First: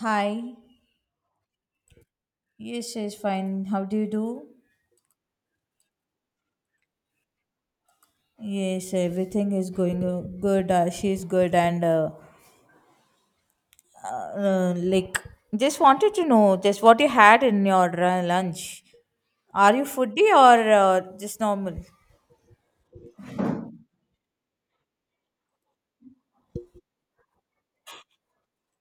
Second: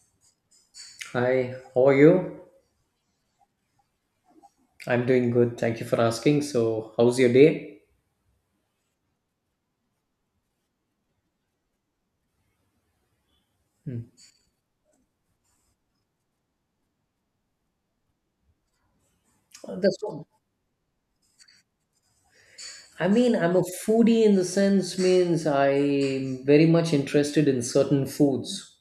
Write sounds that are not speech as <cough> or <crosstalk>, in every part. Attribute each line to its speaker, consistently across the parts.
Speaker 1: Hi.
Speaker 2: Hi, how are you?
Speaker 1: Yes, she's fine. How do you do?
Speaker 2: I'm doing good. Thank you for asking. So, how's your day?
Speaker 1: Yes, everything is going good. She's good, and uh, like just wanted to know just what you had in your lunch. Are
Speaker 2: Uh,
Speaker 1: you
Speaker 2: That's all.
Speaker 1: foodie or just normal?
Speaker 2: I mean, I'm a foodie in the sense means I'm very much interested in certain foods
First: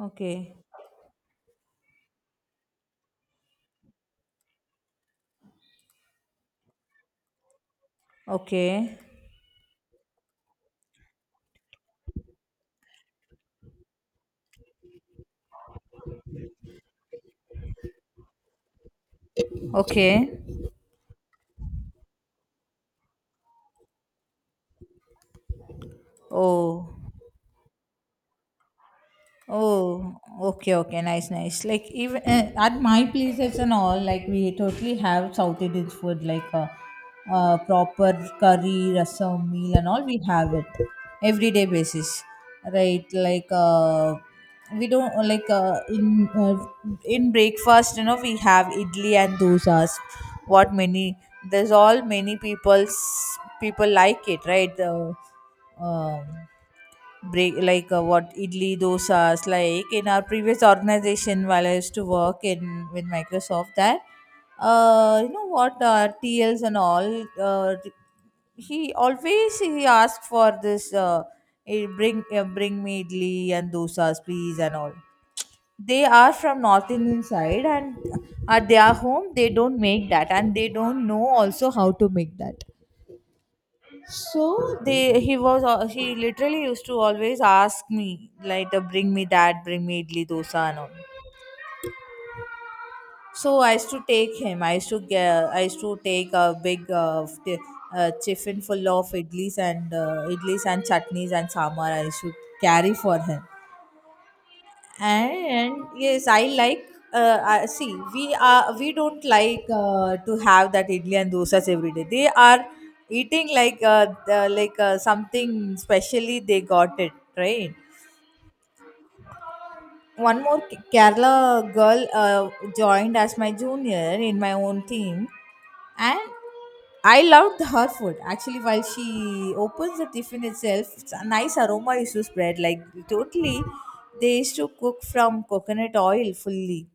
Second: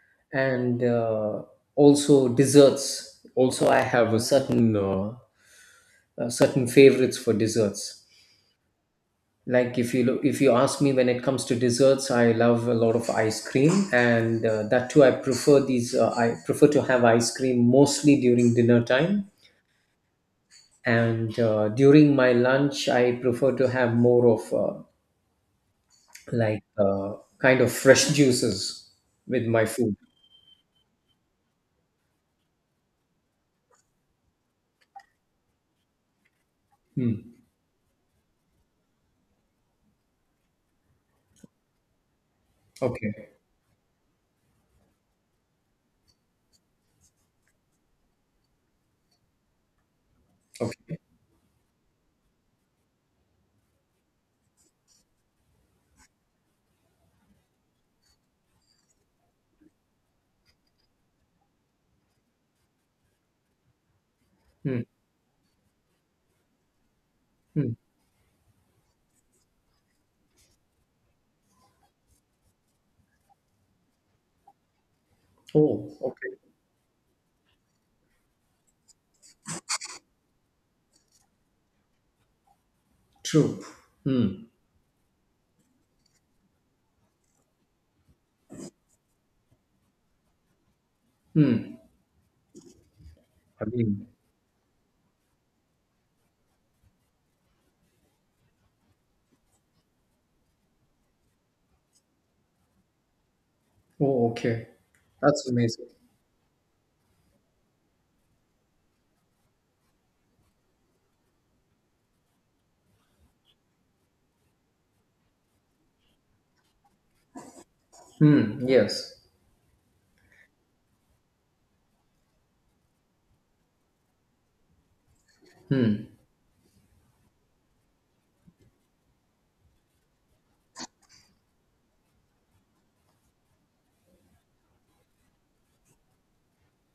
Speaker 1: Okay,
Speaker 2: and also desserts. Also, I have a certain favorites for desserts.
Speaker 1: okay,
Speaker 2: Like if you look, if you ask me when it comes to desserts, I love a lot of ice cream, and that too I prefer these. I prefer to have ice cream mostly during dinner time
Speaker 1: okay.
Speaker 2: and during my lunch I prefer to have more of like
Speaker 1: Oh,
Speaker 2: kind of fresh juices with my food.
Speaker 1: oh, okay, okay, nice, nice. Like even at my places and all, like we totally have South Indian food, proper curry, rasam, meal, and all. We have it everyday basis, right?
Speaker 2: Okay.
Speaker 1: Like we don't like in In breakfast, you know, we have idli and dosas. What
Speaker 2: Okay.
Speaker 1: many? There's all many people's people like it, right? Um break what idli dosas like in our previous organization while I used to work in with Microsoft. That
Speaker 2: Hmm.
Speaker 1: you know what, T Ls and all,
Speaker 2: Hmm.
Speaker 1: uh, he always he asked for this, bring me idli and dosas please and all.
Speaker 2: Oh,
Speaker 1: They are
Speaker 2: okay.
Speaker 1: from North Indian side, and at their home they don't make that, and they don't know also how to make that.
Speaker 2: True. Hmm.
Speaker 1: So they he literally used to always ask me like, the bring me that bring me idli dosa and all.
Speaker 2: Hmm.
Speaker 1: So
Speaker 2: I
Speaker 1: I used
Speaker 2: mean,
Speaker 1: to take him. I used to take a big tiffin full of idlis and chutneys and sambar. I used to carry for him.
Speaker 2: oh, okay, that's
Speaker 1: And
Speaker 2: amazing.
Speaker 1: yes, I like, see we are we don't like to have that idli and dosas every day. They are eating something specially they got it, right?
Speaker 2: Hmm. Yes,
Speaker 1: One more Kerala girl joined as my junior in my own team, and I loved her food actually. While she opens the tiffin itself, it's a nice aroma is to spread. Like totally, they used to cook from coconut oil fully.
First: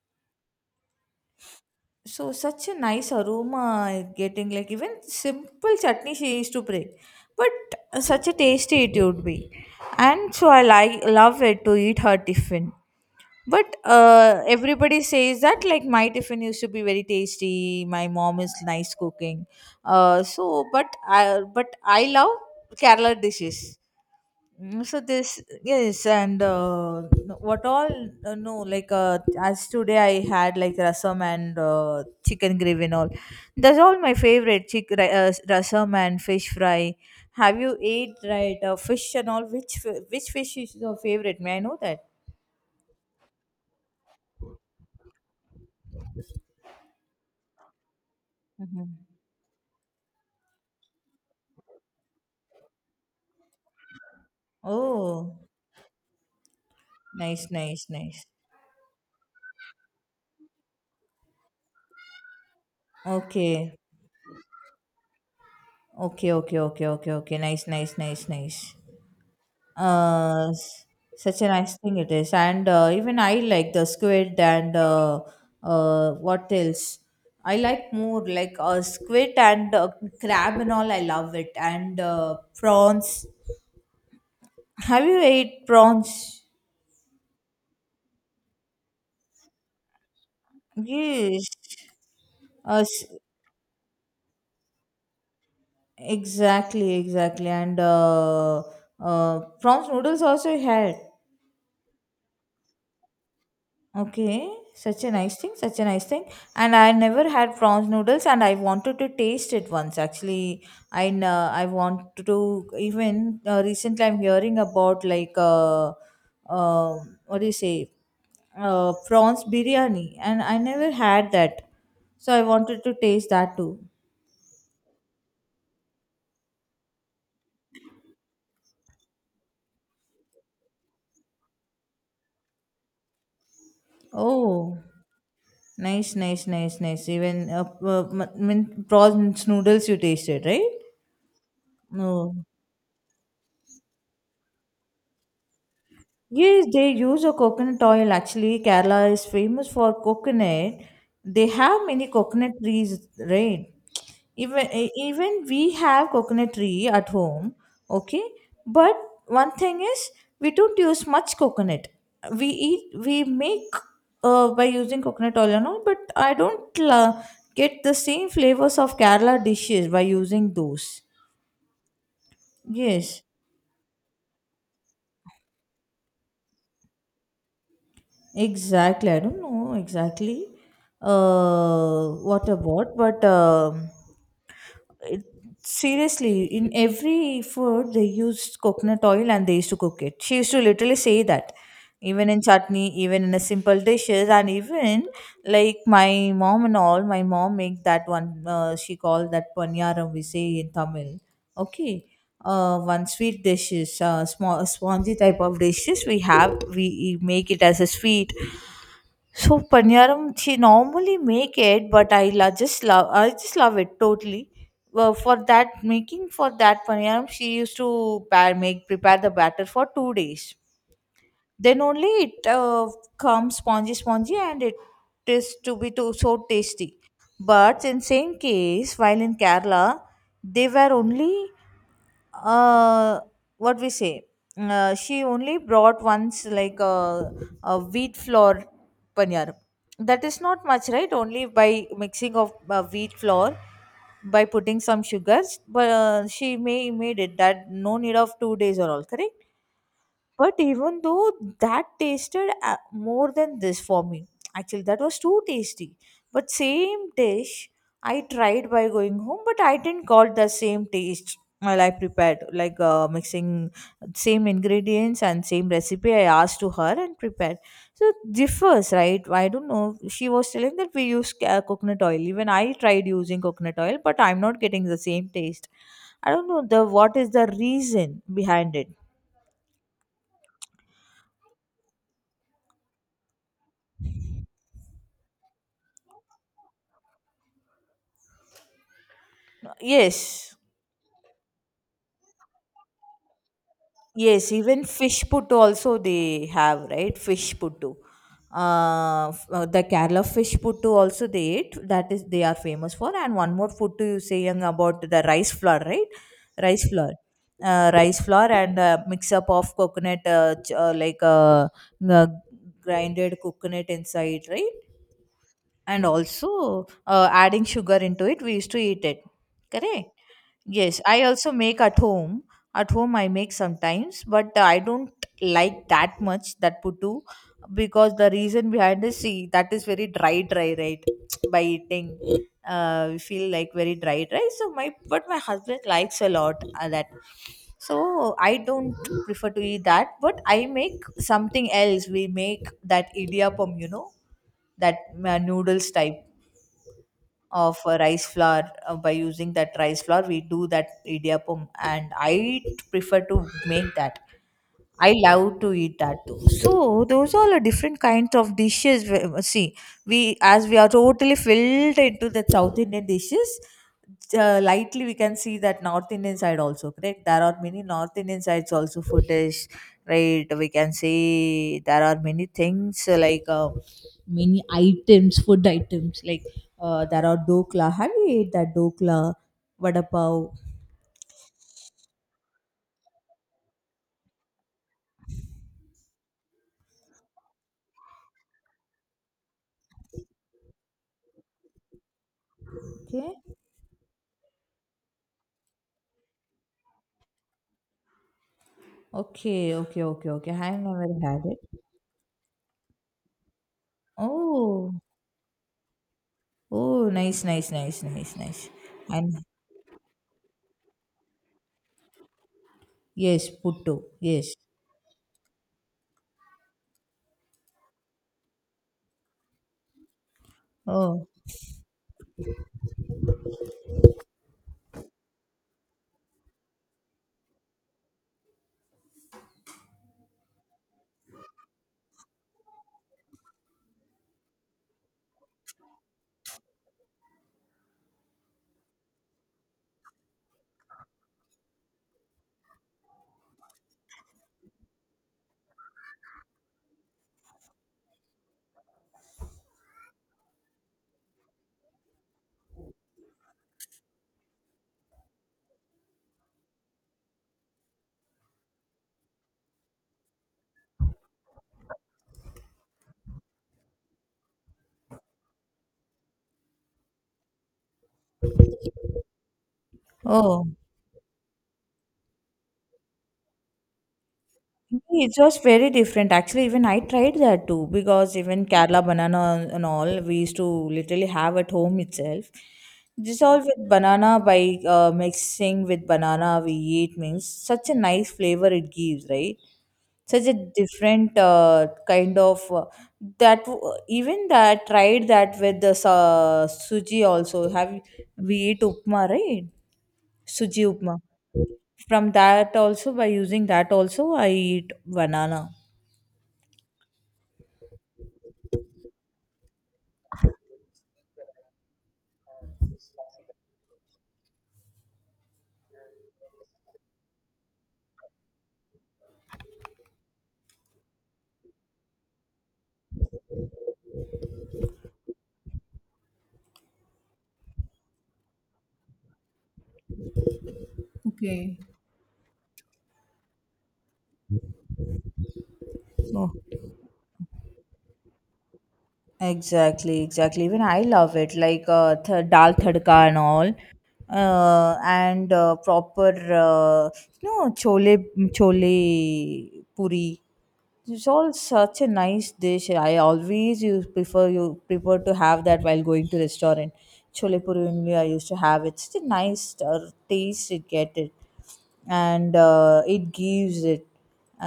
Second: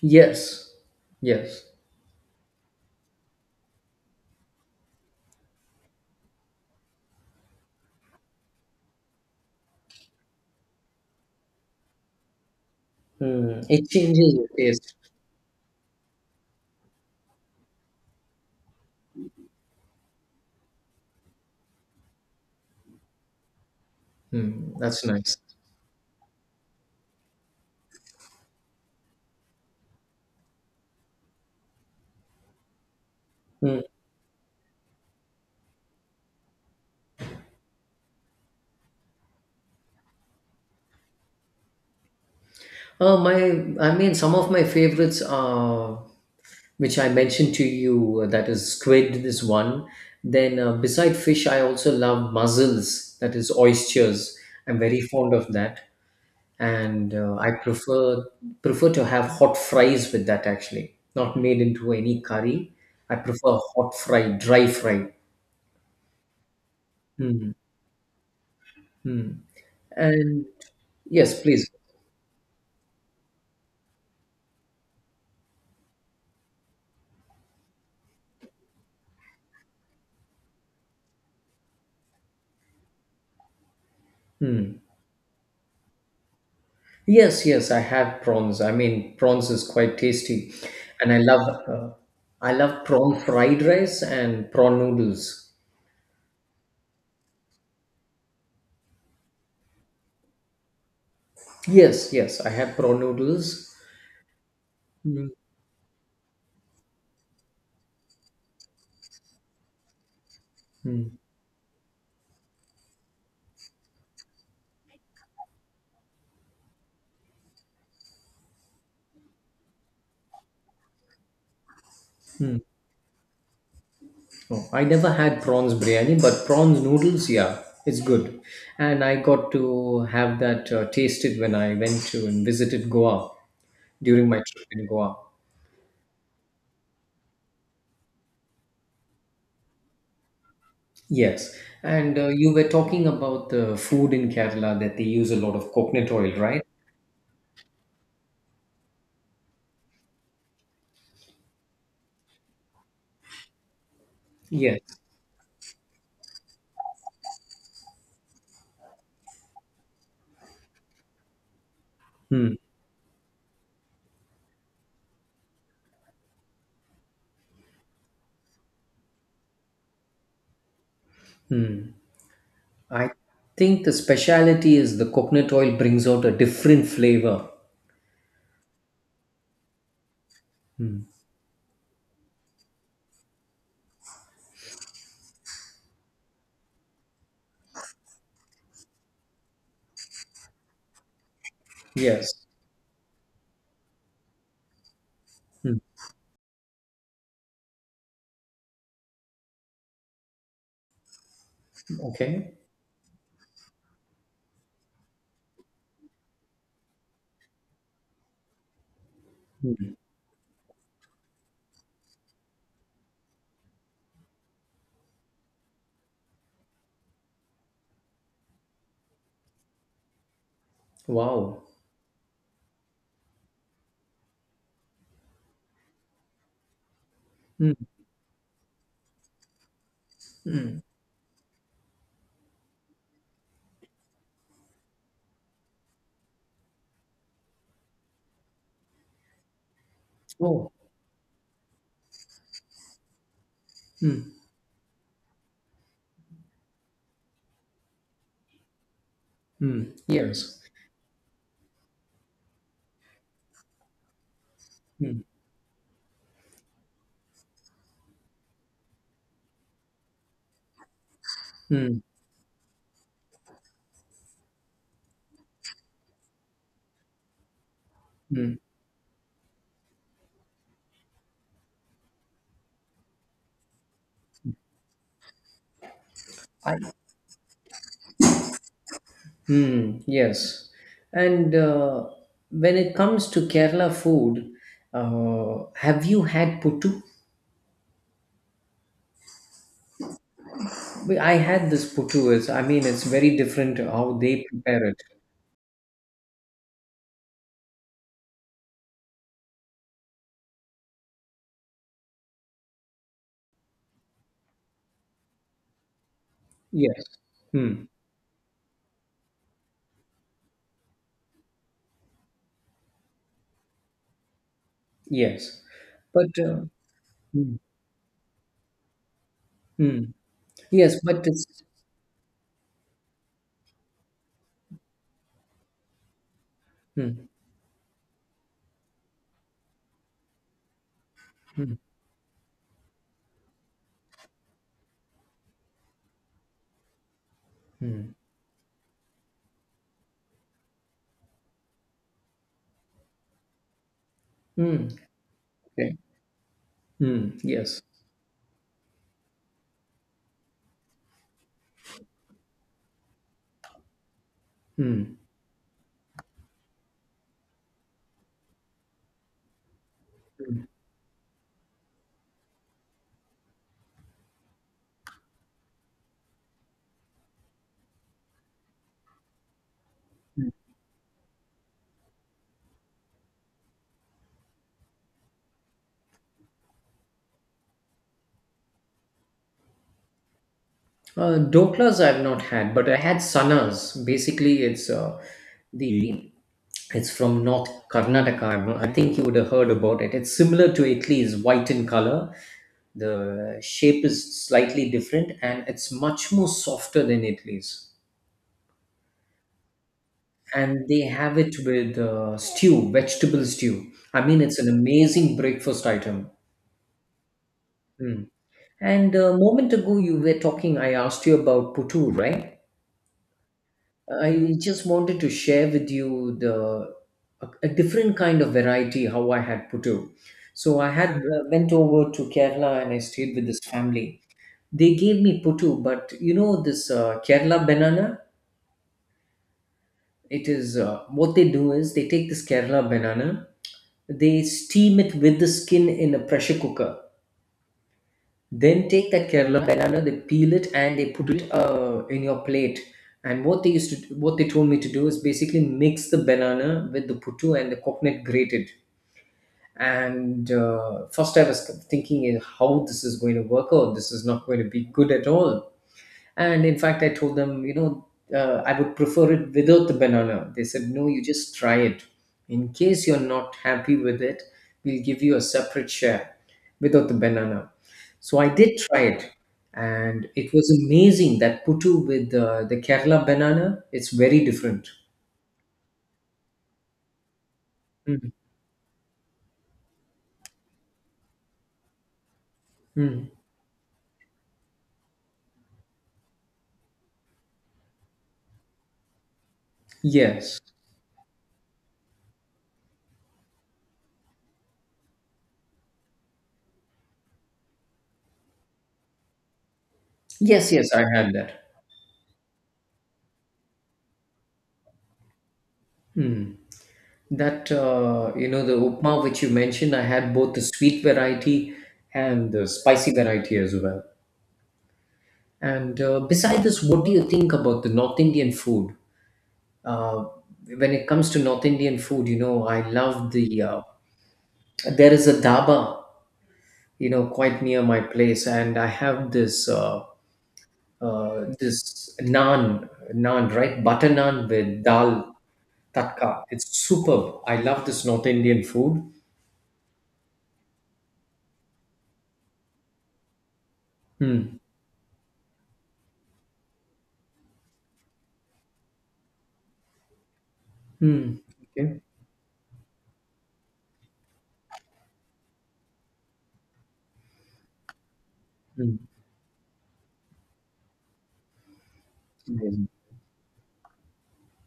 Speaker 2: yes, yes.
Speaker 1: So such a nice aroma is getting, like even simple chutney she used to bring, but such a tasty it would be, and so I like love it to eat her tiffin.
Speaker 2: Hmm.
Speaker 1: But
Speaker 2: It changes the taste.
Speaker 1: everybody says that like my tiffin used to be very tasty. My mom is nice cooking, but I love Kerala dishes.
Speaker 2: Hmm.
Speaker 1: Mm, so
Speaker 2: That's
Speaker 1: this
Speaker 2: nice.
Speaker 1: yes, and what all, no like as today I had like rasam and chicken gravy and all. That's
Speaker 2: Hmm.
Speaker 1: all my favorite, rasam and fish fry. Have you ate, right? Fish and all, which fish is your favorite, may I know that?
Speaker 2: Uh, my, I mean, some of my favorites are which I mentioned to you, that is
Speaker 1: Mhm.
Speaker 2: squid, this one. Then, beside fish, I also love mussels, that is oysters. I'm very fond
Speaker 1: Oh,
Speaker 2: of that, and
Speaker 1: nice,
Speaker 2: I
Speaker 1: nice, nice.
Speaker 2: prefer to have hot fries with that actually, not made into any curry. I prefer
Speaker 1: Okay,
Speaker 2: hot fry, dry fry.
Speaker 1: okay, okay, okay, okay, okay,
Speaker 2: Mm-hmm.
Speaker 1: nice, nice, nice, nice.
Speaker 2: Mm-hmm. And
Speaker 1: Uh, s- such
Speaker 2: yes,
Speaker 1: a
Speaker 2: please.
Speaker 1: nice thing it is, and even I like the squid, and what else? I like more like squid and crab and all. I love it, and prawns. Have you ate prawns?
Speaker 2: Yes, yes, I have prawns. I mean, prawns is quite tasty, and I
Speaker 1: Yes.
Speaker 2: love uh,
Speaker 1: Uh, s-
Speaker 2: prawn fried rice and prawn noodles.
Speaker 1: exactly, exactly, and prawns noodles also I had.
Speaker 2: Yes, yes, I have prawn noodles.
Speaker 1: Okay, such a
Speaker 2: Mm,
Speaker 1: nice thing, such a nice thing. And I never had prawns noodles, and I wanted to taste it once. Actually,
Speaker 2: mm,
Speaker 1: I want to, even recently, I'm hearing about like uh, what do you say, prawns biryani, and I never had that, so I
Speaker 2: mm.
Speaker 1: wanted to taste that too.
Speaker 2: Oh, I never had prawns biryani, but prawns noodles, yeah, it's good. And I got to have that tasted when I went to and visited Goa during my trip
Speaker 1: Oh,
Speaker 2: in Goa.
Speaker 1: nice, nice, nice, nice. Even mean, prawns noodles you tasted, right?
Speaker 2: Yes, and
Speaker 1: No.
Speaker 2: you were talking about the food in Kerala that they use a lot of coconut oil, right?
Speaker 1: Yes, they use a coconut oil. Actually, Kerala is famous for coconut. They have many coconut trees, right? Even
Speaker 2: Yes.
Speaker 1: even we have coconut tree at home, okay? But one thing is, we don't use much coconut.
Speaker 2: Hmm.
Speaker 1: We make by using coconut oil and all, but I don't get the same flavors of Kerala dishes by using those.
Speaker 2: I
Speaker 1: Yes.
Speaker 2: think the speciality is the coconut oil brings out a different flavor.
Speaker 1: Exactly. I don't know exactly what about, but it, seriously, in every food they used coconut oil and they used to cook it. She used to literally say that, even
Speaker 2: Yes.
Speaker 1: in chutney, even in a simple dishes, and even
Speaker 2: Hmm.
Speaker 1: like my mom and all. My mom make that one. She called that panyaram, we say in Tamil. Okay.
Speaker 2: Okay.
Speaker 1: One sweet dishes, small spongy type of dishes we have. We make it as a sweet, so
Speaker 2: Hmm.
Speaker 1: paniyaram, she normally make it, but I just love it totally. Well, for that paniyaram, she used to pa- make prepare the batter for 2 days.
Speaker 2: Wow.
Speaker 1: Then only it comes spongy, spongy, and it is to be too so tasty.
Speaker 2: Hmm.
Speaker 1: But in same case, while in Kerala, they were only, uh what we say she only brought once like a wheat flour paneer. That is not
Speaker 2: Oh.
Speaker 1: much, right? Only by mixing of wheat flour,
Speaker 2: Mm,
Speaker 1: by putting some sugars, but she may made it that no need of 2 days or all, correct?
Speaker 2: mm,
Speaker 1: But
Speaker 2: yes.
Speaker 1: even though, that tasted more than this for me. Actually, that was
Speaker 2: Mm,
Speaker 1: too tasty. But same dish I tried by going home, but I didn't got the same taste while I
Speaker 2: mm,
Speaker 1: prepared, like mixing same ingredients and same recipe I asked to her and prepared. So it
Speaker 2: mm.
Speaker 1: differs, right? I don't know. She was telling that we use coconut oil. Even I tried using coconut oil, but I'm not getting the same taste. I don't know
Speaker 2: I,
Speaker 1: the what is the reason behind it.
Speaker 2: mm, yes. And when it comes to Kerala food, have you had puttu?
Speaker 1: Yes.
Speaker 2: I had this puttu. It's, I mean, it's very different how
Speaker 1: Yes,
Speaker 2: they
Speaker 1: even
Speaker 2: prepare it.
Speaker 1: fish puttu also they have, right? Fish puttu. The Kerala fish puttu also they eat. That is, they are famous for. And one more puttu you saying about the rice flour, right? Rice
Speaker 2: Yes.
Speaker 1: flour.
Speaker 2: Mm,
Speaker 1: Rice flour and mix up of coconut, uh, grinded coconut inside, right?
Speaker 2: yes.
Speaker 1: And
Speaker 2: But
Speaker 1: also
Speaker 2: Mm,
Speaker 1: adding sugar into it, we used to eat it, correct?
Speaker 2: mm, yes.
Speaker 1: Yes, I
Speaker 2: but
Speaker 1: also
Speaker 2: it's
Speaker 1: make at home. At home I make sometimes, but I don't like that much that puttu,
Speaker 2: Mm,
Speaker 1: because the reason behind is, see, that is very dry, dry, right? <tsk> By
Speaker 2: mm,
Speaker 1: eating feel like very dry rice. So my husband likes a lot that.
Speaker 2: mm,
Speaker 1: So I don't prefer to eat that, but I make something else. We make that idiyappam, you know,
Speaker 2: mm,
Speaker 1: that noodles
Speaker 2: okay.
Speaker 1: type
Speaker 2: Mm,
Speaker 1: of
Speaker 2: yes.
Speaker 1: rice flour, by using that rice flour, we do that idiyappam, and I prefer to make that. I
Speaker 2: Mm.
Speaker 1: love to eat that too. So those are the different kinds of dishes. See, we, as we are totally filled into the South Indian dishes, lightly we can see that North Indian side also, correct? There are many North Indian sides also for dish, right? We can say there are many things, many items, food items, like there are dokla. Have you ate that dokla, vada pav?
Speaker 2: Doklas I've not had, but I had sanas. Basically, the it's from North Karnataka. I think you would have heard about it. It's similar to Italy's white in color. The shape is slightly different, and it's much more softer than Italy's.
Speaker 1: Okay, okay, okay, okay, okay. I have
Speaker 2: And they
Speaker 1: never
Speaker 2: have
Speaker 1: had
Speaker 2: it
Speaker 1: it.
Speaker 2: with stew, vegetable stew. I mean, it's an
Speaker 1: Oh,
Speaker 2: amazing breakfast item.
Speaker 1: oh, nice, nice, nice,
Speaker 2: Mm.
Speaker 1: nice, nice.
Speaker 2: And
Speaker 1: And
Speaker 2: a moment ago, you were talking. I asked you about puttu, right?
Speaker 1: yes, puttu, yes.
Speaker 2: I just wanted to share with you a different kind of variety how I had putu. So I had
Speaker 1: Oh,
Speaker 2: went over to Kerala and I stayed with this family. They gave me putu, but you know this Kerala banana. It is what they do is they take this Kerala banana, they steam it with the skin in a pressure cooker. Then take that Kerala banana, they peel it and they put it in your plate. And what they told me to do is basically mix the banana with the puttu and the coconut grated. And first, I was thinking, how this is going to work out. This is not going to be good at all. And in fact, I told them, I would prefer it without the banana. They said, no, you just try it. In case you're not happy with it, we'll give you a separate share without the banana. So I did try it. And it
Speaker 1: oh,
Speaker 2: was amazing that puttu with the Kerala banana, it's very different.
Speaker 1: it was very different. Actually, even I tried that too,
Speaker 2: Mm,
Speaker 1: because even Kerala banana and all, we used to literally have at home itself.
Speaker 2: mm.
Speaker 1: This all with banana, by mixing with banana we eat, means such a nice flavor it gives, right? Such a
Speaker 2: Yes.
Speaker 1: different even that tried that with the suji also have, we eat upma, right?
Speaker 2: Yes,
Speaker 1: Suji
Speaker 2: yes, I
Speaker 1: upma,
Speaker 2: had that.
Speaker 1: from that also, by using that also I eat banana.
Speaker 2: Hmm. The upma which you mentioned, I had both the sweet variety and the spicy variety as well. And beside this, what do you think about the North Indian food? Uh, when it comes to North Indian food, you know, I love the. There is a dhaba, quite near my place, and I have this uh, uh,
Speaker 1: Okay.
Speaker 2: this naan, naan, right? Butter naan with dal tatka.
Speaker 1: Oh,
Speaker 2: It's superb. I love this North Indian food.
Speaker 1: exactly, exactly. Even I love it, like dal tadka and all,
Speaker 2: Hmm.
Speaker 1: and proper, uh, no chole, chole puri. It's
Speaker 2: Hmm.
Speaker 1: all
Speaker 2: Okay.
Speaker 1: such a nice dish. I always use prefer you prefer to have that while going to restaurant. Chole puri only I used to have
Speaker 2: Hmm.
Speaker 1: it. Such a nice taste it get it, and
Speaker 2: Amazing.
Speaker 1: it gives it,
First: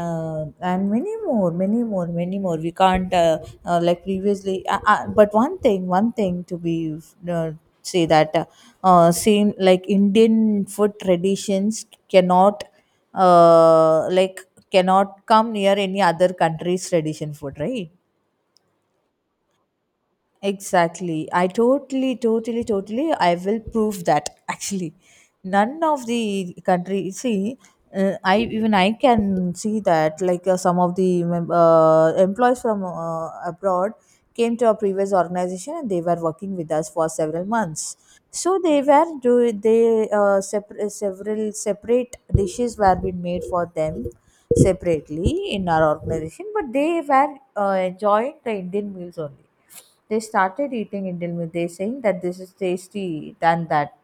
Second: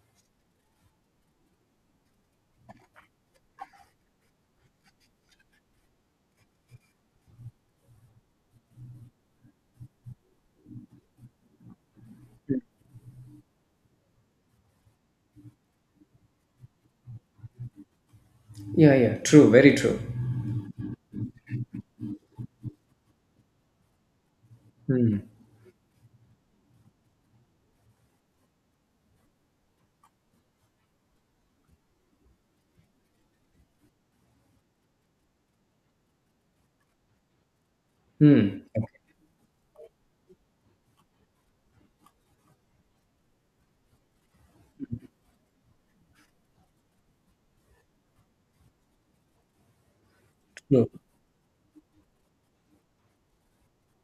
Speaker 1: and many more, many more, many more. We can't, like previously. But one thing to be uh, say that same like Indian food traditions cannot uh, like cannot come near any other country's tradition food, right?
Speaker 2: Yeah. Yeah. True. Very true.
Speaker 1: Exactly. I totally, totally, totally. I will prove that <laughs> actually.
Speaker 2: Hmm.
Speaker 1: None of the country, see, I even I can see that, like some of the employees from abroad came to our previous organization and they were working with us for several months. So
Speaker 2: Hmm.
Speaker 1: they were, several separate dishes were being made for them separately in our organization, but they were enjoying the Indian meals only. They started
Speaker 2: True.
Speaker 1: eating Indian meat. They saying that this is tasty than that.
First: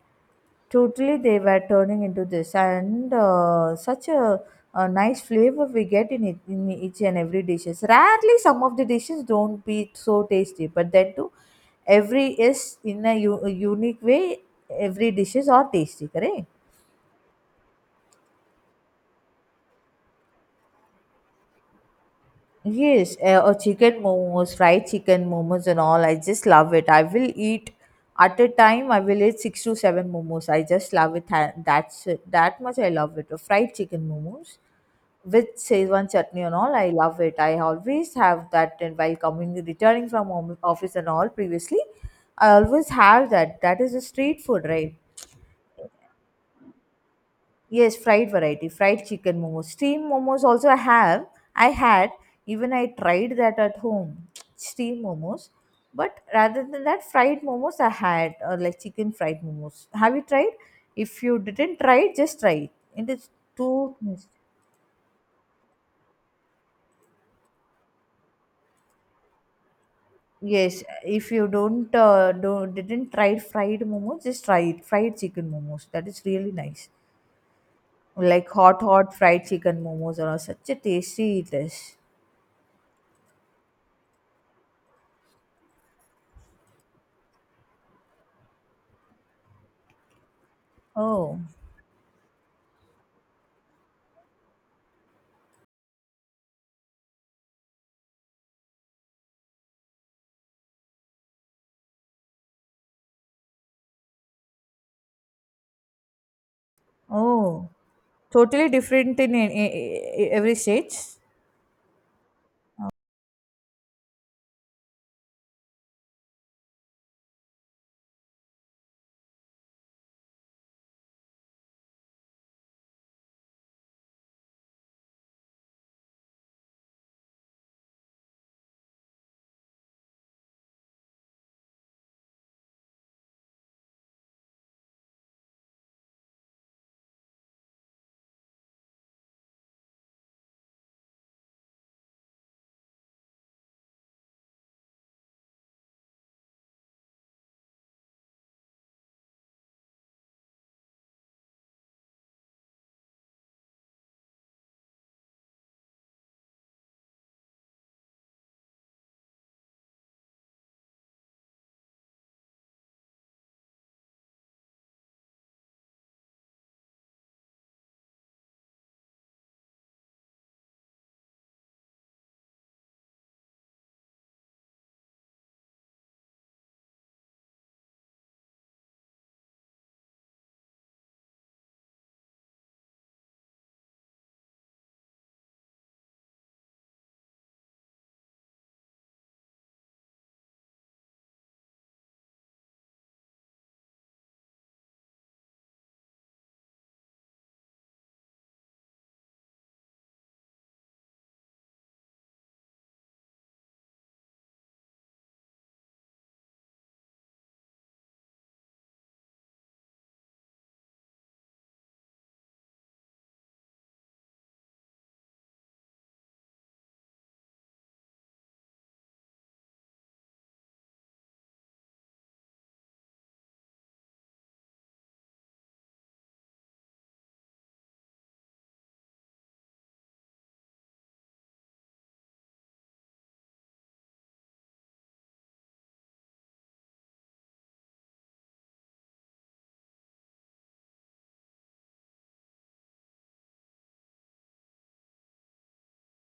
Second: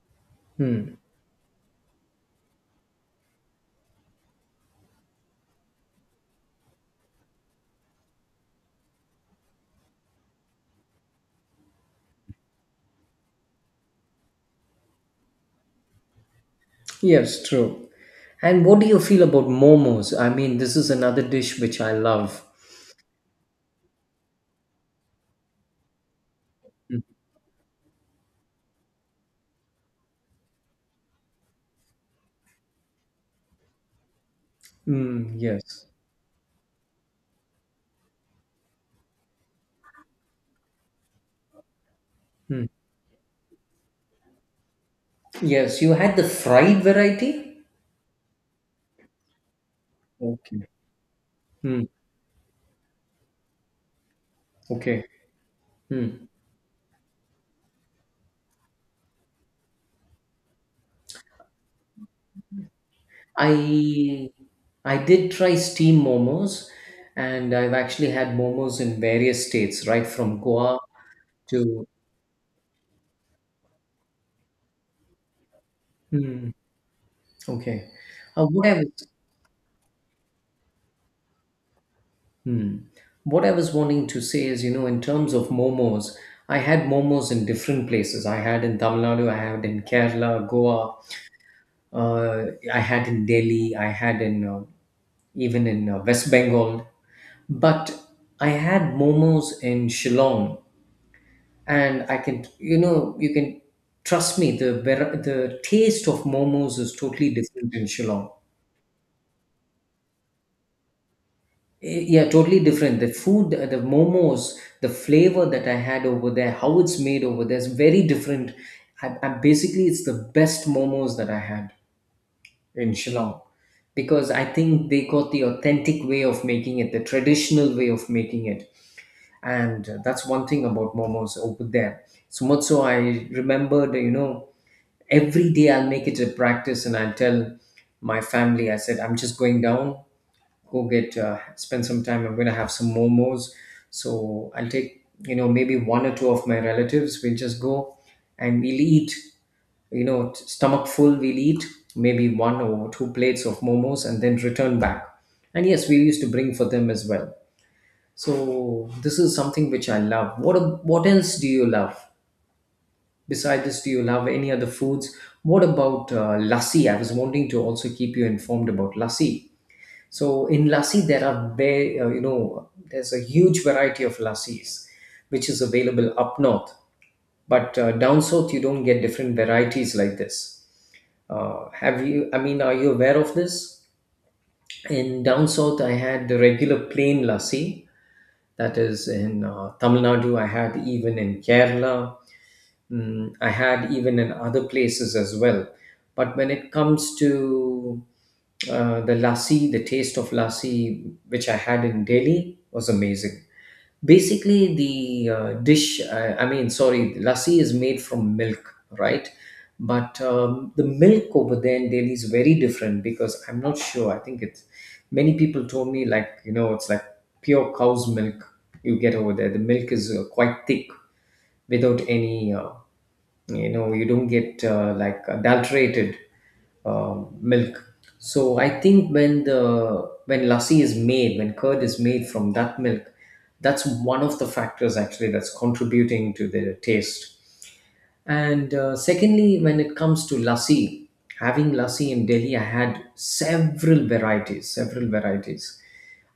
Speaker 2: Hmm.
Speaker 1: Totally, they were turning into this, and such a nice flavor we get in it, in each and every dishes. Rarely, some of the dishes don't be so tasty, but then too, every is in a, a unique way. Every dishes are tasty, correct?
Speaker 2: Yes, true. And what do you feel about momos? I mean, this is another dish which I love.
Speaker 1: Yes, or chicken momos, fried chicken momos, and all. I just love it. I
Speaker 2: Mm.
Speaker 1: will eat at a time. I will eat six to seven momos. I just love it. That's it. That much. I love it. Fried chicken momos
Speaker 2: Mm,
Speaker 1: with
Speaker 2: yes.
Speaker 1: Szechuan chutney and all. I love it. I always have that. And while coming returning from home, office and all previously, I
Speaker 2: Mm.
Speaker 1: always have that. That is a street food, right?
Speaker 2: Yes, you had the fried variety?
Speaker 1: Yes, fried variety, fried chicken momos. Steam momos
Speaker 2: Okay.
Speaker 1: also I have. I
Speaker 2: Mm,
Speaker 1: had, even I tried that at home, <tsk> steam
Speaker 2: okay.
Speaker 1: momos. But
Speaker 2: Mm.
Speaker 1: rather than that, fried momos I had, or like chicken fried momos. Have you tried? If you didn't try it, just try it. It is too.
Speaker 2: I I did try steam momos, and I've actually had momos in various states, right from Goa
Speaker 1: Yes, if you
Speaker 2: to.
Speaker 1: don't, didn't try fried momos, just try it. Fried chicken momos. That is really
Speaker 2: Mm,
Speaker 1: nice.
Speaker 2: okay.
Speaker 1: Like
Speaker 2: What I
Speaker 1: hot,
Speaker 2: was
Speaker 1: hot fried chicken momos are such a tasty it is.
Speaker 2: Hmm. What I was wanting to say is, you know, in terms of momos, I had momos in different places. I had in Tamil Nadu, I had in Kerala, Goa,
Speaker 1: Oh,
Speaker 2: I had in Delhi, I had in even in West Bengal. But I had momos in Shillong, and I can, you know, you can trust me. The taste of momos is totally
Speaker 1: oh.
Speaker 2: different in Shillong.
Speaker 1: Totally different in, every stage
Speaker 2: Yeah, yeah, totally different. The food, the momos, the flavor that I had over there, how it's made over there is very different. It's the best momos that I had in Shillong because I think they got the authentic way of making it, the traditional way of making it. And that's one thing about momos over there. So much so, I remembered, every day I'll make it a practice and I'll tell my family, I said, I'm just going down, go get spend some time. I'm gonna have some momos, so I'll take, maybe one or two of my relatives. We'll just go and we'll eat, stomach full, we'll eat maybe one or two plates of momos and then return back. And yes, we used to bring for them as well. So this is something which I love. What else do you love besides this? Do you love any other foods? What about lassi? I was wanting to also keep you informed about lassi. So in lassi, there are very, you know, there's a huge variety of lassis, which is available up north. But down south, you don't get different varieties like this. Have you? I mean, are you aware of this? In down south, I had the regular plain lassi. That is in Tamil Nadu. I had even in Kerala. I had even in other places as well. But when it comes to the lassi, the taste of lassi, which I had in Delhi, was amazing. Basically, I mean, sorry, lassi is made from milk, right? But the milk over there in Delhi is very different because I'm not sure. I think it's Many people told me, like, it's like pure cow's milk you get over there. The milk is quite thick without any you don't get like adulterated uh, milk. So I think when the when lassi is made, when curd is made from that milk, that's one of the factors actually that's contributing to the taste. And secondly, when it comes to lassi, having lassi in Delhi, I had several varieties, several varieties,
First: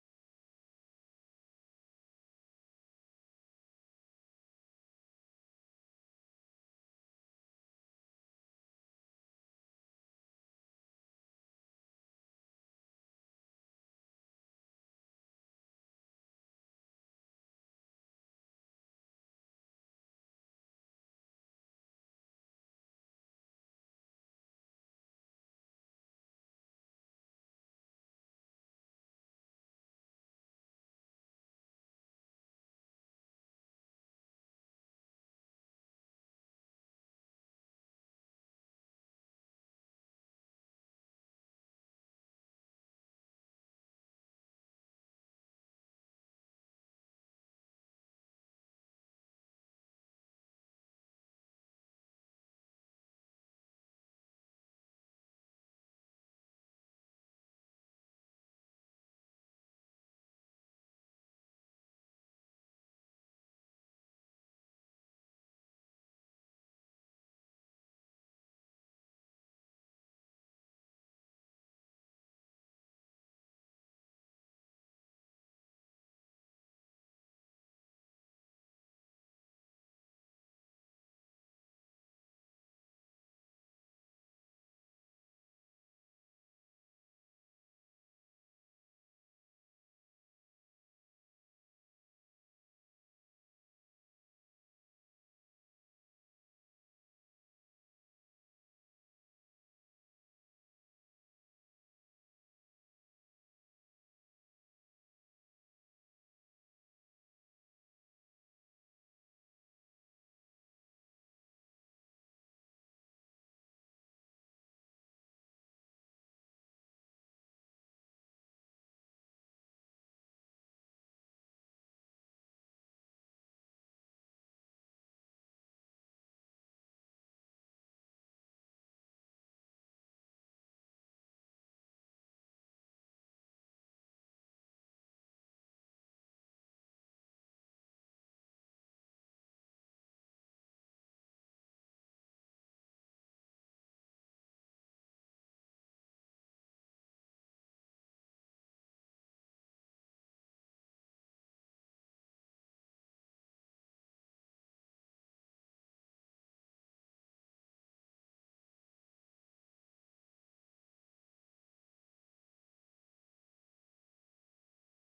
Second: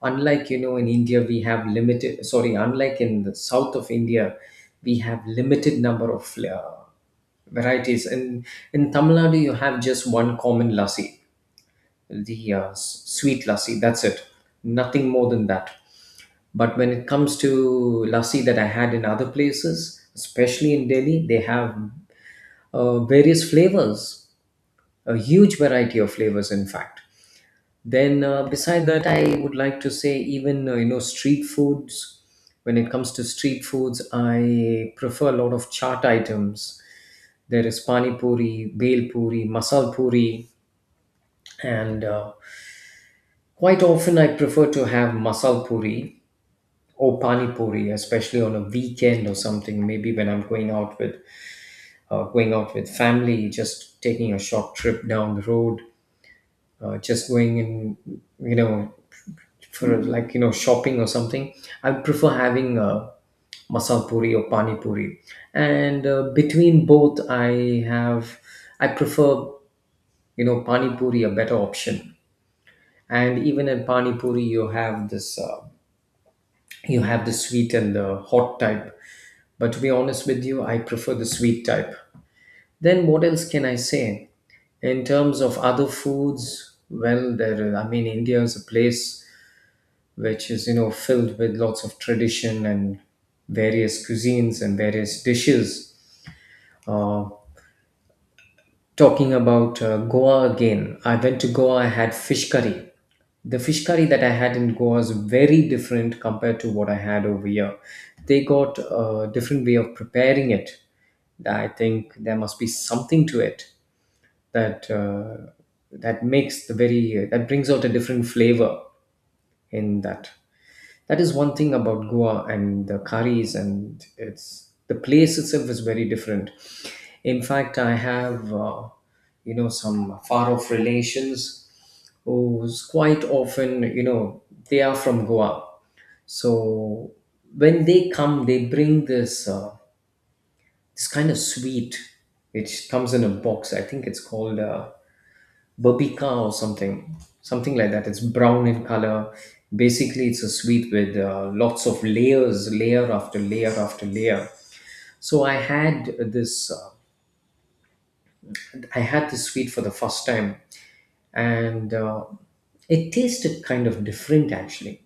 Speaker 2: unlike in India we have limited. Sorry, unlike in the south of India, we have limited number of flavor varieties. In Tamil Nadu, you have just one common lassi, the sweet lassi. That's it. Nothing more than that. But when it comes to lassi that I had in other places, especially in Delhi, they have various flavors, a huge variety of flavors, in fact. Then, beside that, I would like to say even street foods. When it comes to street foods, I prefer a lot of chaat items. There is pani puri, bhel puri, masal puri, and quite often I prefer to have masal puri or pani puri, especially on a weekend or something. Maybe when I'm going out with family, just taking a short trip down the road, just going in, you know, for like shopping or something. I prefer having masal puri or pani puri, and between both, I prefer pani puri a better option. And even in pani puri, you have this you have the sweet and the hot type. But to be honest with you, I prefer the sweet type. Then what else can I say in terms of other foods. Well, there I mean, India is a place which is filled with lots of tradition and various cuisines and various dishes. uh, Talking about Goa again, I went to Goa, I had fish curry. The fish curry that I had in Goa is very different compared to what I had over here. They got a different way of preparing it. I think there must be something to it that uh, that makes the very that brings out a different flavor in that. That is one thing about Goa and the curries, and it's the place itself is very different. In fact, I have you know, some far off relations who's quite often, you know, they are from Goa. So when they come, they bring this this kind of sweet which comes in a box. I think it's called babika or something, something like that. It's brown in color. Basically, it's a sweet with lots of layers, layer after layer after layer. So I had this sweet for the first time, and it tasted kind of different actually.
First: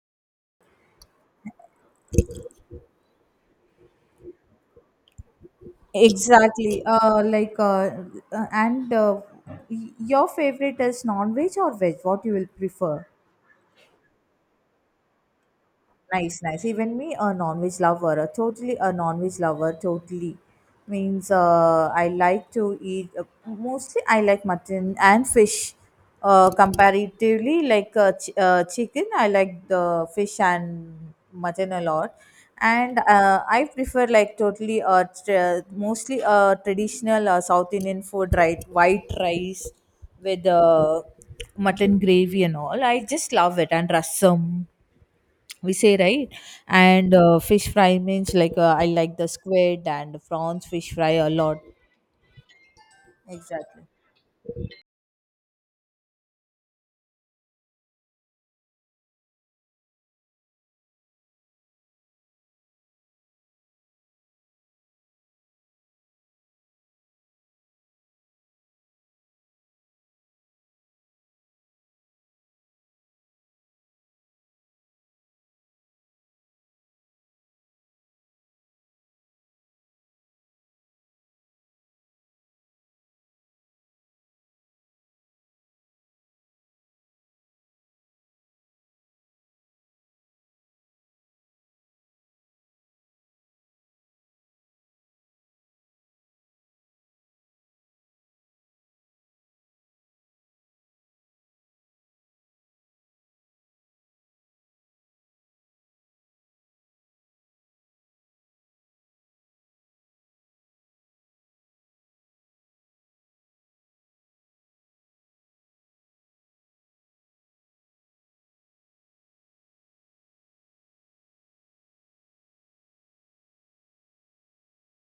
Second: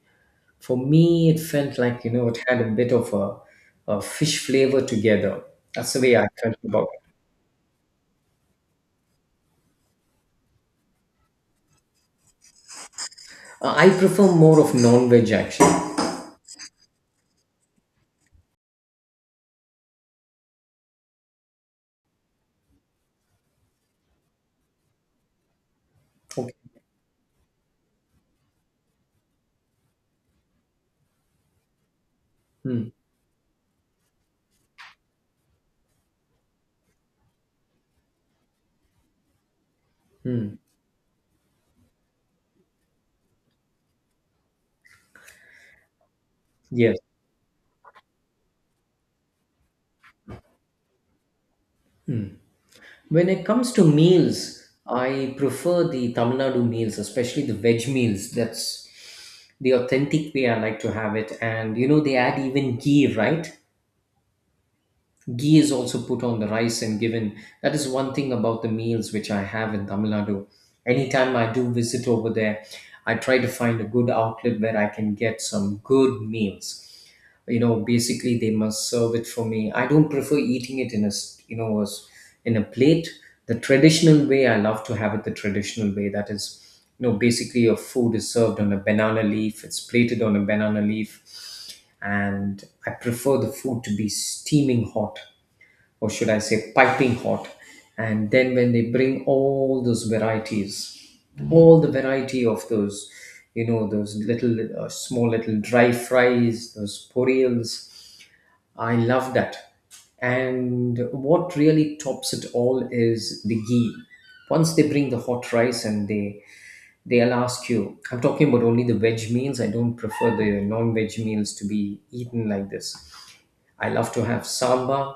Speaker 2: For me, it felt like, you know, it had a bit of a fish flavor together. That's the way I felt
Speaker 1: exactly
Speaker 2: about it.
Speaker 1: like and your favorite is non-veg or veg, what you will prefer?
Speaker 2: I prefer more of non-veg actually.
Speaker 1: Nice, nice. Even me, a non-veg lover, a totally a non-veg lover, totally. Means I like to eat, mostly I like mutton and fish.
Speaker 2: Okay.
Speaker 1: Comparatively, like chicken, I like the fish and mutton a lot.
Speaker 2: Hmm.
Speaker 1: And I prefer like totally, tr mostly traditional South Indian food, right? White rice with
Speaker 2: Hmm.
Speaker 1: mutton gravy and all. I just love it. And rasam we say, right?
Speaker 2: Yes.
Speaker 1: And fish fry means like I like the squid and prawns fish fry a lot.
Speaker 2: When it comes to
Speaker 1: Exactly.
Speaker 2: meals, I prefer the Tamil Nadu meals, especially the veg meals. That's the authentic way I like to have it. And you know, they add even ghee, right? Ghee is also put on the rice and given. That is one thing about the meals which I have in Tamil Nadu. Anytime I do visit over there, I try to find a good outlet where I can get some good meals. You know, basically they must serve it for me. I don't prefer eating it in a you know, as- in a plate. The traditional way I love to have it The traditional way. That is, you know, basically your food is served on a banana leaf. It's plated on a banana leaf, and I prefer the food to be steaming hot, or should I say piping hot. And then when they bring all those varieties, all the variety of those, you know, those little small little dry fries, those purials, I love that. And what really tops it all is the ghee. Once they bring the hot rice and they'll ask you, I'm talking about only the veg meals. I don't prefer the non-veg meals to be eaten like this. I love to have sambar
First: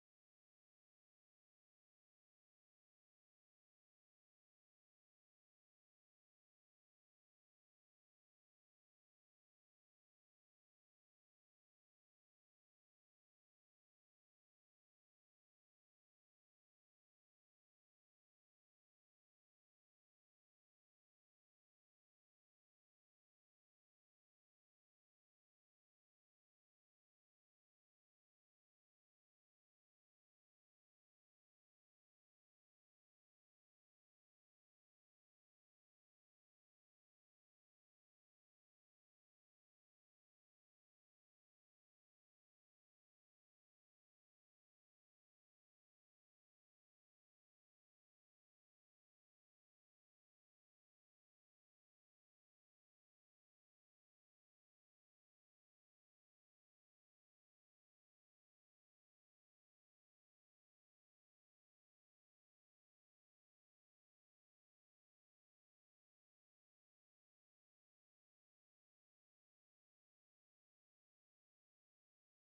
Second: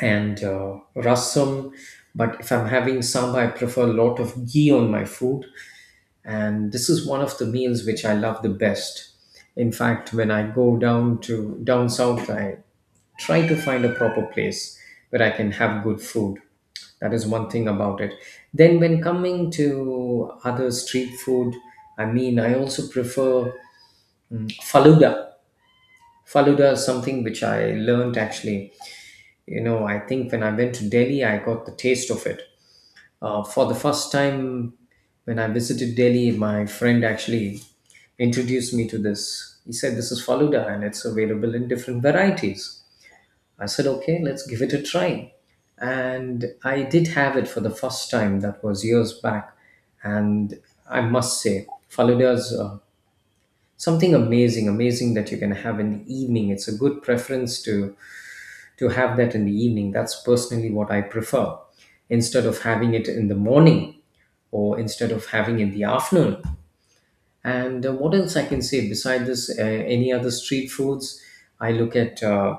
Speaker 2: and rasam. But if I'm having sambar, I prefer a lot of ghee on my food. And this is one of the meals which I love the best. In fact, when I go down to down south, I try to find a proper place where I can have good food. That is one thing about it. Then, when coming to other street food, I mean, I also prefer Faluda. Faluda is something which I learned actually, you know, I think when I went to Delhi, I got the taste of it. For the first time when I visited Delhi, my friend actually introduced me to this. He said, this is Faluda and it's available in different varieties. I said, okay, let's give it a try. And I did have it for the first time, that was years back. And I must say, Faluda is something amazing, amazing that you can have in the evening. It's a good preference to have that in the evening. That's personally what I prefer, instead of having it in the morning or instead of having in the afternoon. And what else I can say beside this? Any other street foods? I look at,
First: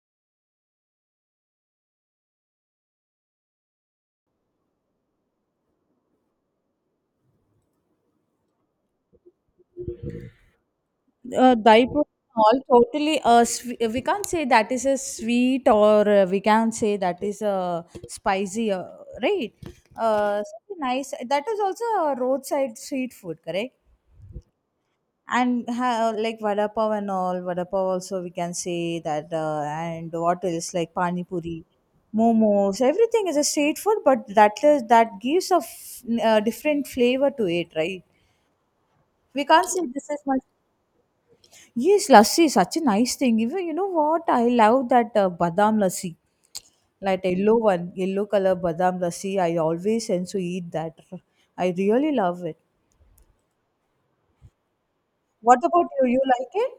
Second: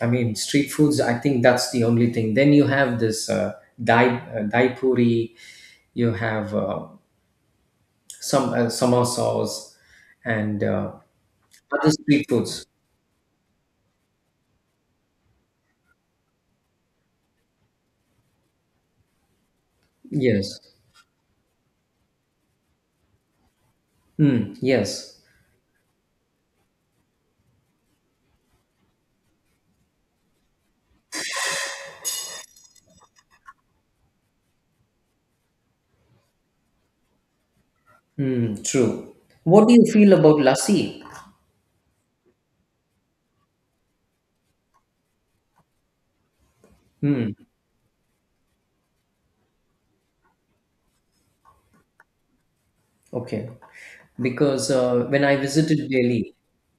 Speaker 2: I mean, street foods. I think that's the only thing. Then you have this dai puri. You have some samosas and
Speaker 1: uh, dye
Speaker 2: other
Speaker 1: pro-
Speaker 2: street
Speaker 1: all
Speaker 2: foods.
Speaker 1: totally we can't say that is a sweet, or we can't say that is a spicy, right?
Speaker 2: Yes.
Speaker 1: So nice, that is also a roadside street food, correct?
Speaker 2: Mm, yes.
Speaker 1: And like vada pav and all, vada pav also we can say that, and what else, like pani puri, momos, everything is a street food, but that is, that gives a different flavor to it, right?
Speaker 2: Hmm, true.
Speaker 1: We can't
Speaker 2: What do
Speaker 1: say
Speaker 2: you
Speaker 1: this
Speaker 2: feel
Speaker 1: is
Speaker 2: about
Speaker 1: my
Speaker 2: lassi?
Speaker 1: yes, lassi is such a nice thing. Even you know what I love, that badam lassi, like yellow one, yellow color badam lassi, I always tend to eat that. I really love it.
Speaker 2: Okay, because when I
Speaker 1: What about
Speaker 2: visited
Speaker 1: you, you
Speaker 2: Delhi,
Speaker 1: like it?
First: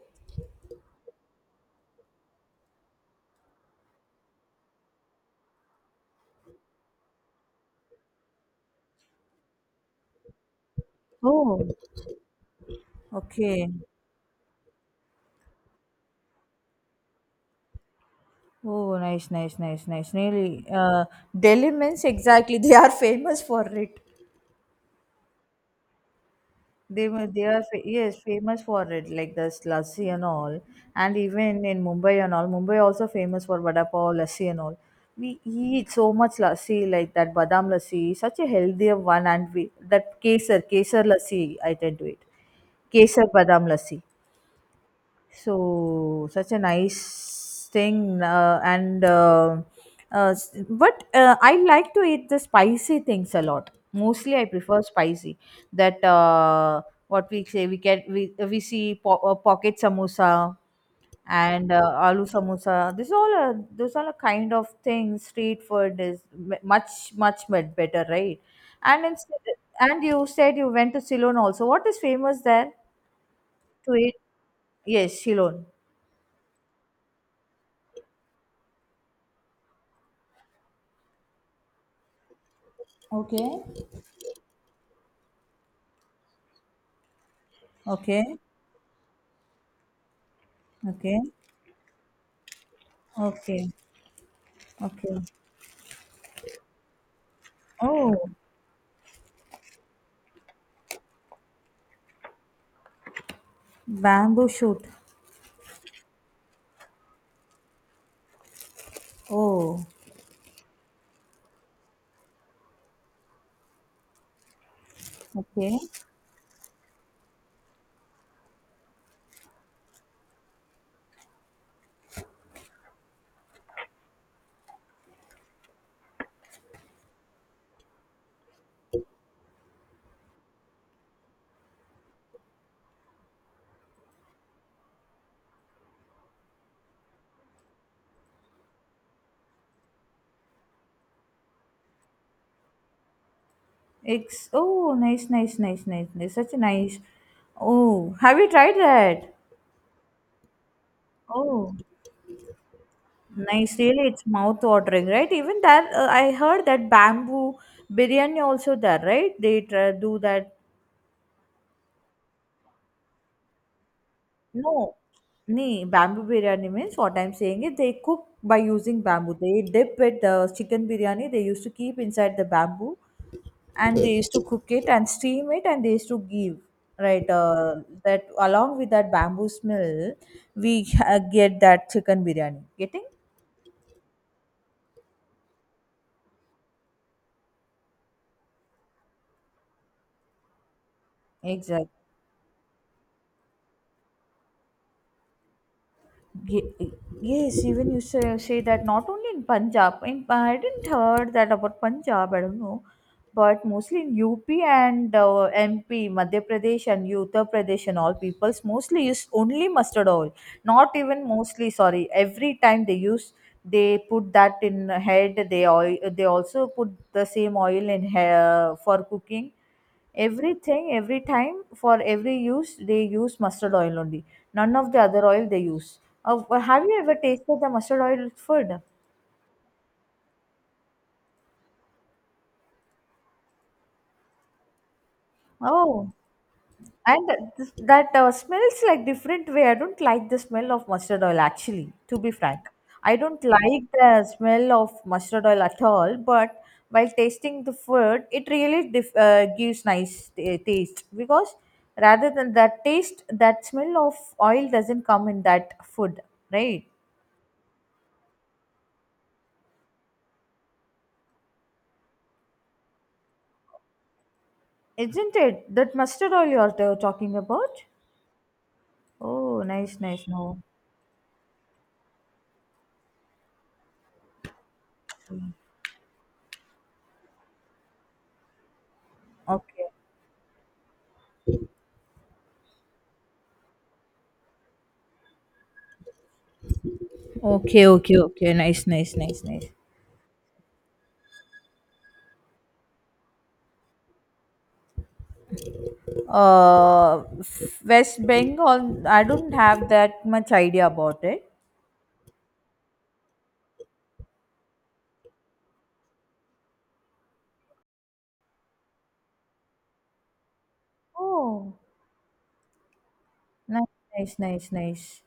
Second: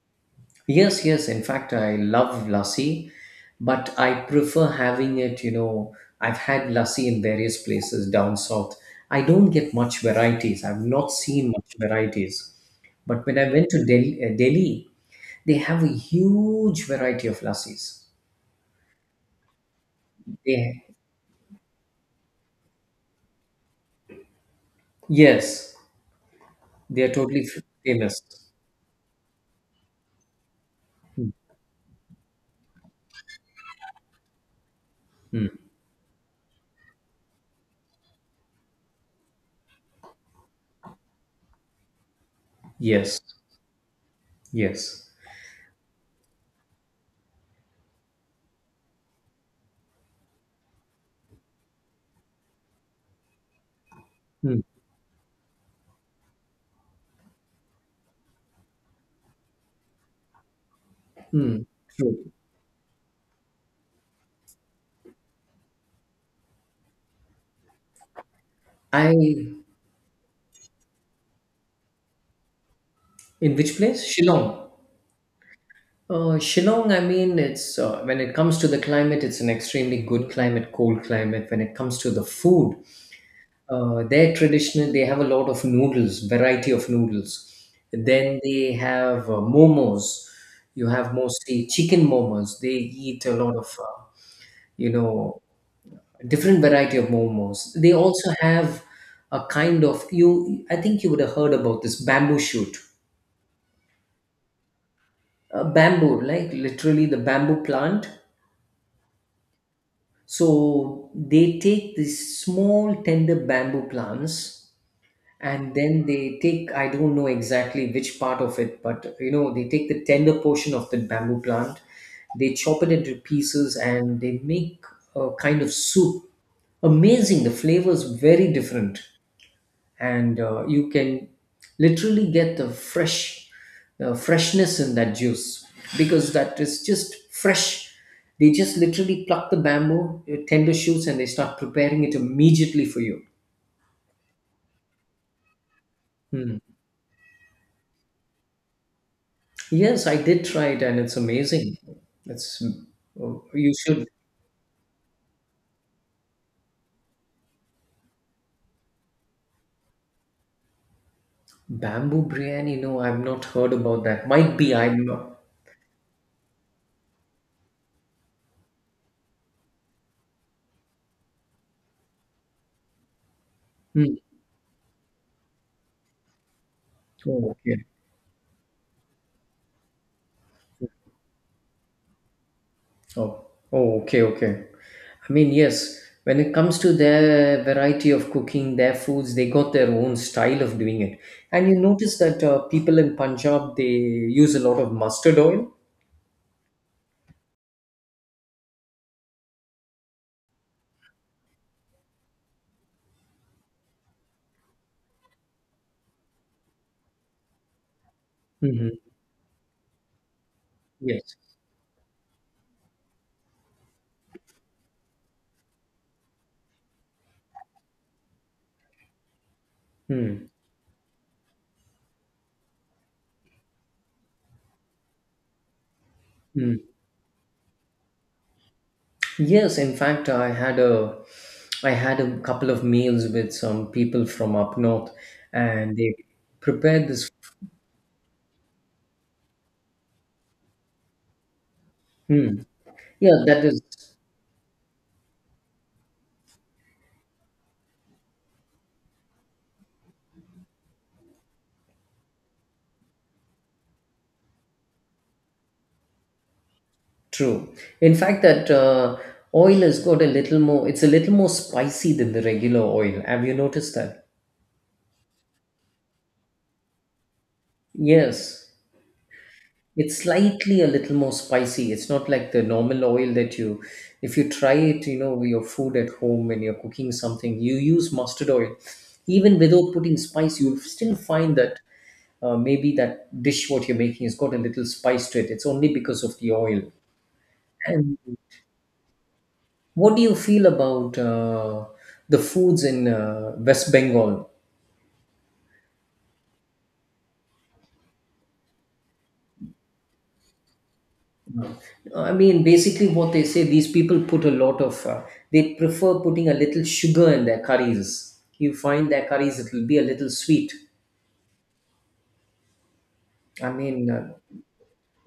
Speaker 2: yes, yes, in fact, I love lassi, but I prefer having it, you know, I've had lassi in various places down south. I don't get much varieties. I've not seen
Speaker 1: Oh,
Speaker 2: much varieties. But when I went
Speaker 1: okay.
Speaker 2: to Delhi, they have a huge variety of lassis.
Speaker 1: Oh, nice, nice, nice, nice. Really,
Speaker 2: They,
Speaker 1: Delhi means exactly they are famous for it.
Speaker 2: yes, they are totally
Speaker 1: They are yes,
Speaker 2: famous.
Speaker 1: famous for it, like the lassi and all, and even in Mumbai and all. Mumbai also famous for vada pav, lassi and all. We eat so much lassi, like that badam lassi, such a healthier one, and we that kesar, kesar lassi, I tend to eat,
Speaker 2: Yes,
Speaker 1: kesar badam lassi.
Speaker 2: yes.
Speaker 1: So such a nice thing, and s- but I like to eat the spicy things a lot. Mostly, I
Speaker 2: Hmm.
Speaker 1: prefer spicy. That what we say we get, we see pocket samosa
Speaker 2: Hmm,
Speaker 1: and aloo
Speaker 2: true.
Speaker 1: samosa. This all a, those all a kind of things. Street food is much much better, right? And
Speaker 2: I
Speaker 1: instead,
Speaker 2: in
Speaker 1: and you said you went to Ceylon also. What is famous there
Speaker 2: which
Speaker 1: to
Speaker 2: place?
Speaker 1: eat?
Speaker 2: Shillong.
Speaker 1: Yes, Ceylon.
Speaker 2: Shillong, I mean, it's when it comes to the climate, it's an extremely good climate, cold climate. When it comes to the food,
Speaker 1: Okay.
Speaker 2: they're traditional. They have a lot of noodles, variety of noodles.
Speaker 1: Okay,
Speaker 2: Then they have momos. You have
Speaker 1: okay,
Speaker 2: mostly chicken momos. They eat a lot of,
Speaker 1: okay,
Speaker 2: you
Speaker 1: okay.
Speaker 2: know, different variety of momos. They
Speaker 1: Oh,
Speaker 2: also have a kind of you. I think you would have heard about this bamboo shoot.
Speaker 1: bamboo shoot.
Speaker 2: Bamboo, like literally the bamboo plant.
Speaker 1: Oh,
Speaker 2: So they take these small, tender bamboo plants, and
Speaker 1: okay.
Speaker 2: then they take, I don't know exactly which part of it, but you know, they take the tender portion of the bamboo plant, they chop it into pieces and they make a kind of soup. Amazing. The flavor is very different. And you can literally get the fresh the freshness in that juice, because that is just fresh. They just literally pluck the bamboo tender shoots and they start preparing it immediately for you.
Speaker 1: It's oh, nice, nice, nice, nice, nice. Such a
Speaker 2: Hmm.
Speaker 1: nice. Oh, have you tried that?
Speaker 2: Yes, I did try it and it's
Speaker 1: Oh,
Speaker 2: amazing. It's oh, you
Speaker 1: nice.
Speaker 2: should.
Speaker 1: Really, it's mouth watering, right? Even that, I heard that bamboo biryani also there, right? They try, do that?
Speaker 2: Bamboo biryani, no, I've not heard about that, might be
Speaker 1: No,
Speaker 2: I'm not.
Speaker 1: nahi, bamboo biryani means what I'm saying is they cook by using bamboo. They dip it, chicken biryani, they used to keep inside the bamboo and they
Speaker 2: Hmm.
Speaker 1: used to cook it and steam it and they used to give, right?
Speaker 2: Oh, okay.
Speaker 1: That along with that bamboo smell, we get that chicken biryani. Getting?
Speaker 2: Oh, oh, okay, okay. I mean, yes, when it comes to their variety of cooking, their foods, they got their own style of doing it. And you
Speaker 1: Exactly.
Speaker 2: notice that people in Punjab, they use a lot of mustard oil.
Speaker 1: Ye- Yes, even you say, say that not only in Punjab. In, I didn't heard that about Punjab. I don't know, but mostly in UP and MP, Madhya Pradesh and Uttar Pradesh and all peoples
Speaker 2: Hmm.
Speaker 1: mostly use only mustard oil. Not even
Speaker 2: Yes.
Speaker 1: mostly. Sorry, every time they use, they put that in head. They oil. They also put the same oil in hair for cooking.
Speaker 2: Mm.
Speaker 1: Everything, every time, for every use, they use mustard oil only. None of the other oil they use. Oh, but
Speaker 2: Mm.
Speaker 1: have you ever tasted the mustard oil food?
Speaker 2: Yes, in fact, I had a couple of meals with some people from up north, and
Speaker 1: Oh,
Speaker 2: they prepared
Speaker 1: and
Speaker 2: this.
Speaker 1: that smells like different way. I don't like the smell of mustard oil actually, to be
Speaker 2: Mm.
Speaker 1: frank. I don't
Speaker 2: Yeah, that is.
Speaker 1: like the smell of mustard oil at all, but while tasting the food, it really gives nice taste, because rather than that taste, that smell of oil doesn't come in that food, right?
Speaker 2: True. In fact, that oil has got a little more, it's a little more spicy than the regular oil. Have you noticed that?
Speaker 1: Isn't it that mustard oil you're talking about?
Speaker 2: Yes.
Speaker 1: Oh, nice,
Speaker 2: It's
Speaker 1: nice. No.
Speaker 2: slightly a little more spicy. It's not like the normal oil that you, if you try it, you know, with your food at home when you're cooking something, you use mustard oil. Even
Speaker 1: Okay.
Speaker 2: without putting spice, you'll still find that maybe that dish what you're making has got a little spice to it. It's only because of the oil.
Speaker 1: Okay, okay,
Speaker 2: And.
Speaker 1: okay. Nice, nice, nice, nice.
Speaker 2: What do you feel about the foods in West Bengal?
Speaker 1: Uh, West Bengal, I don't have that much idea about it.
Speaker 2: I mean, basically, what they say, these people put a lot of, they prefer putting a little sugar in their curries. You find their curries, it will be a little sweet.
Speaker 1: Oh,
Speaker 2: I
Speaker 1: nice,
Speaker 2: mean, uh,
Speaker 1: nice, nice, nice.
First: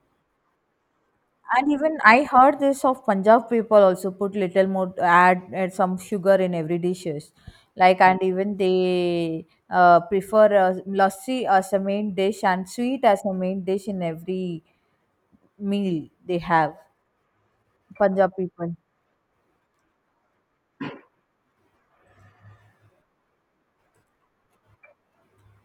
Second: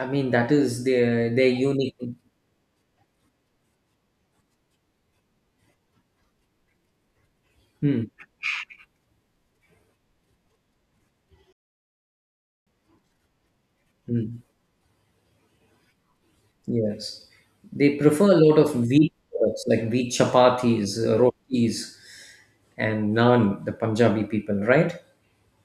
Speaker 2: I mean that is their
Speaker 1: And
Speaker 2: unique.
Speaker 1: even I heard this of Punjab people also put little more add, add some sugar in every dishes, like,
Speaker 2: Hmm.
Speaker 1: and even they prefer lassi as a main dish and sweet as a main dish in
Speaker 2: Hmm,
Speaker 1: every meal they have.
Speaker 2: yes, they prefer
Speaker 1: Punjab
Speaker 2: a lot of
Speaker 1: people.
Speaker 2: wheat products like wheat chapatis, rotis, and naan. The Punjabi people, right?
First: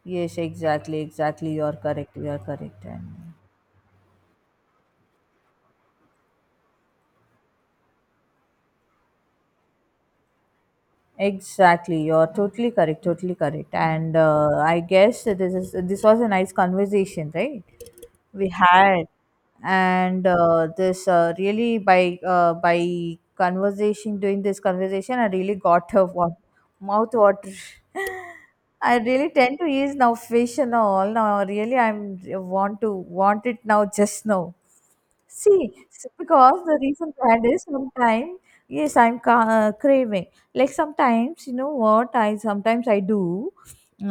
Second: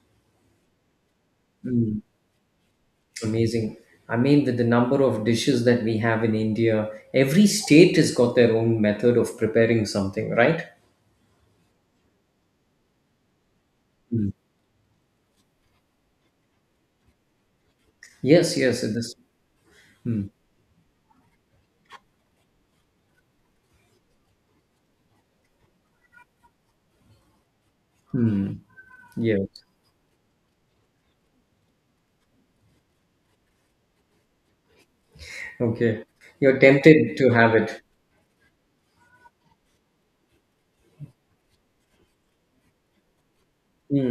Speaker 1: Yes, exactly, exactly. You're correct. You're correct. And
Speaker 2: Amazing. I mean, with the number of dishes that we have in India, every state has got their own method of preparing something, right?
Speaker 1: exactly, you're totally correct. Totally correct. And I guess this is, this was a nice conversation, right? We
Speaker 2: Yes, yes. It
Speaker 1: had,
Speaker 2: is.
Speaker 1: and this really by conversation doing this conversation, I really got a mouth water.
Speaker 2: Hmm.
Speaker 1: <laughs> I really
Speaker 2: Yes.
Speaker 1: tend to use now fish and all now, really I'm want to want it now, just now. See,
Speaker 2: Okay.
Speaker 1: because
Speaker 2: You're
Speaker 1: the reason
Speaker 2: tempted to
Speaker 1: behind
Speaker 2: have
Speaker 1: is
Speaker 2: it.
Speaker 1: sometimes, yes, I'm craving. Like sometimes, you know what? I sometimes I do.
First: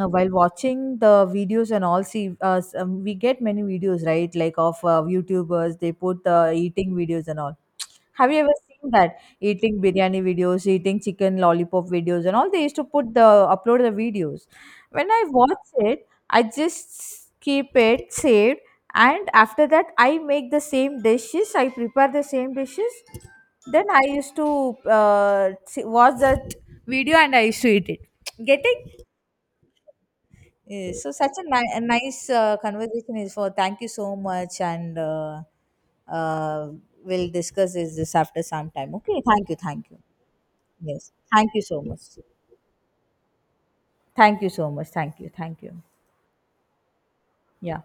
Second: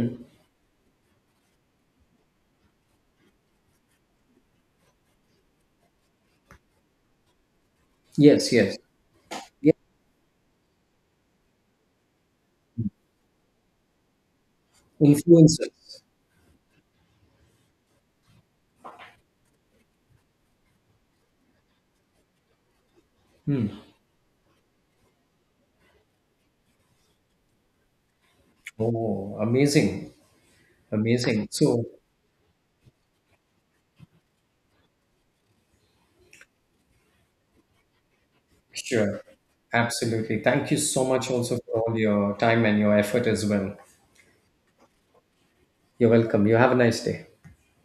Speaker 1: While watching the videos and all, see some, we get many videos, right, like of youtubers, they put eating videos and all. Have you
Speaker 2: Yes,
Speaker 1: ever
Speaker 2: yes.
Speaker 1: seen that,
Speaker 2: Yeah.
Speaker 1: eating biryani videos, eating chicken lollipop videos and all? They used to put the upload the videos. When I
Speaker 2: Influences.
Speaker 1: watch it, I just keep it saved, and after that I make the same dishes, I prepare the same dishes, then I used to watch that video and I used to eat it. Getting?
Speaker 2: Oh, amazing.
Speaker 1: Yeah, so such a,
Speaker 2: Amazing.
Speaker 1: a
Speaker 2: So,
Speaker 1: nice conversation is for. Thank you so much, and uh, we'll discuss this, this after some time. Okay,
Speaker 2: sure.
Speaker 1: thank you, thank you.
Speaker 2: Absolutely. Thank you so
Speaker 1: Yes,
Speaker 2: much
Speaker 1: thank
Speaker 2: also
Speaker 1: you
Speaker 2: for
Speaker 1: so
Speaker 2: all
Speaker 1: much.
Speaker 2: your time and your effort as well.
Speaker 1: Thank you so much. Thank you, thank you.
Speaker 2: You're welcome. You have a nice day.
Speaker 1: Yeah.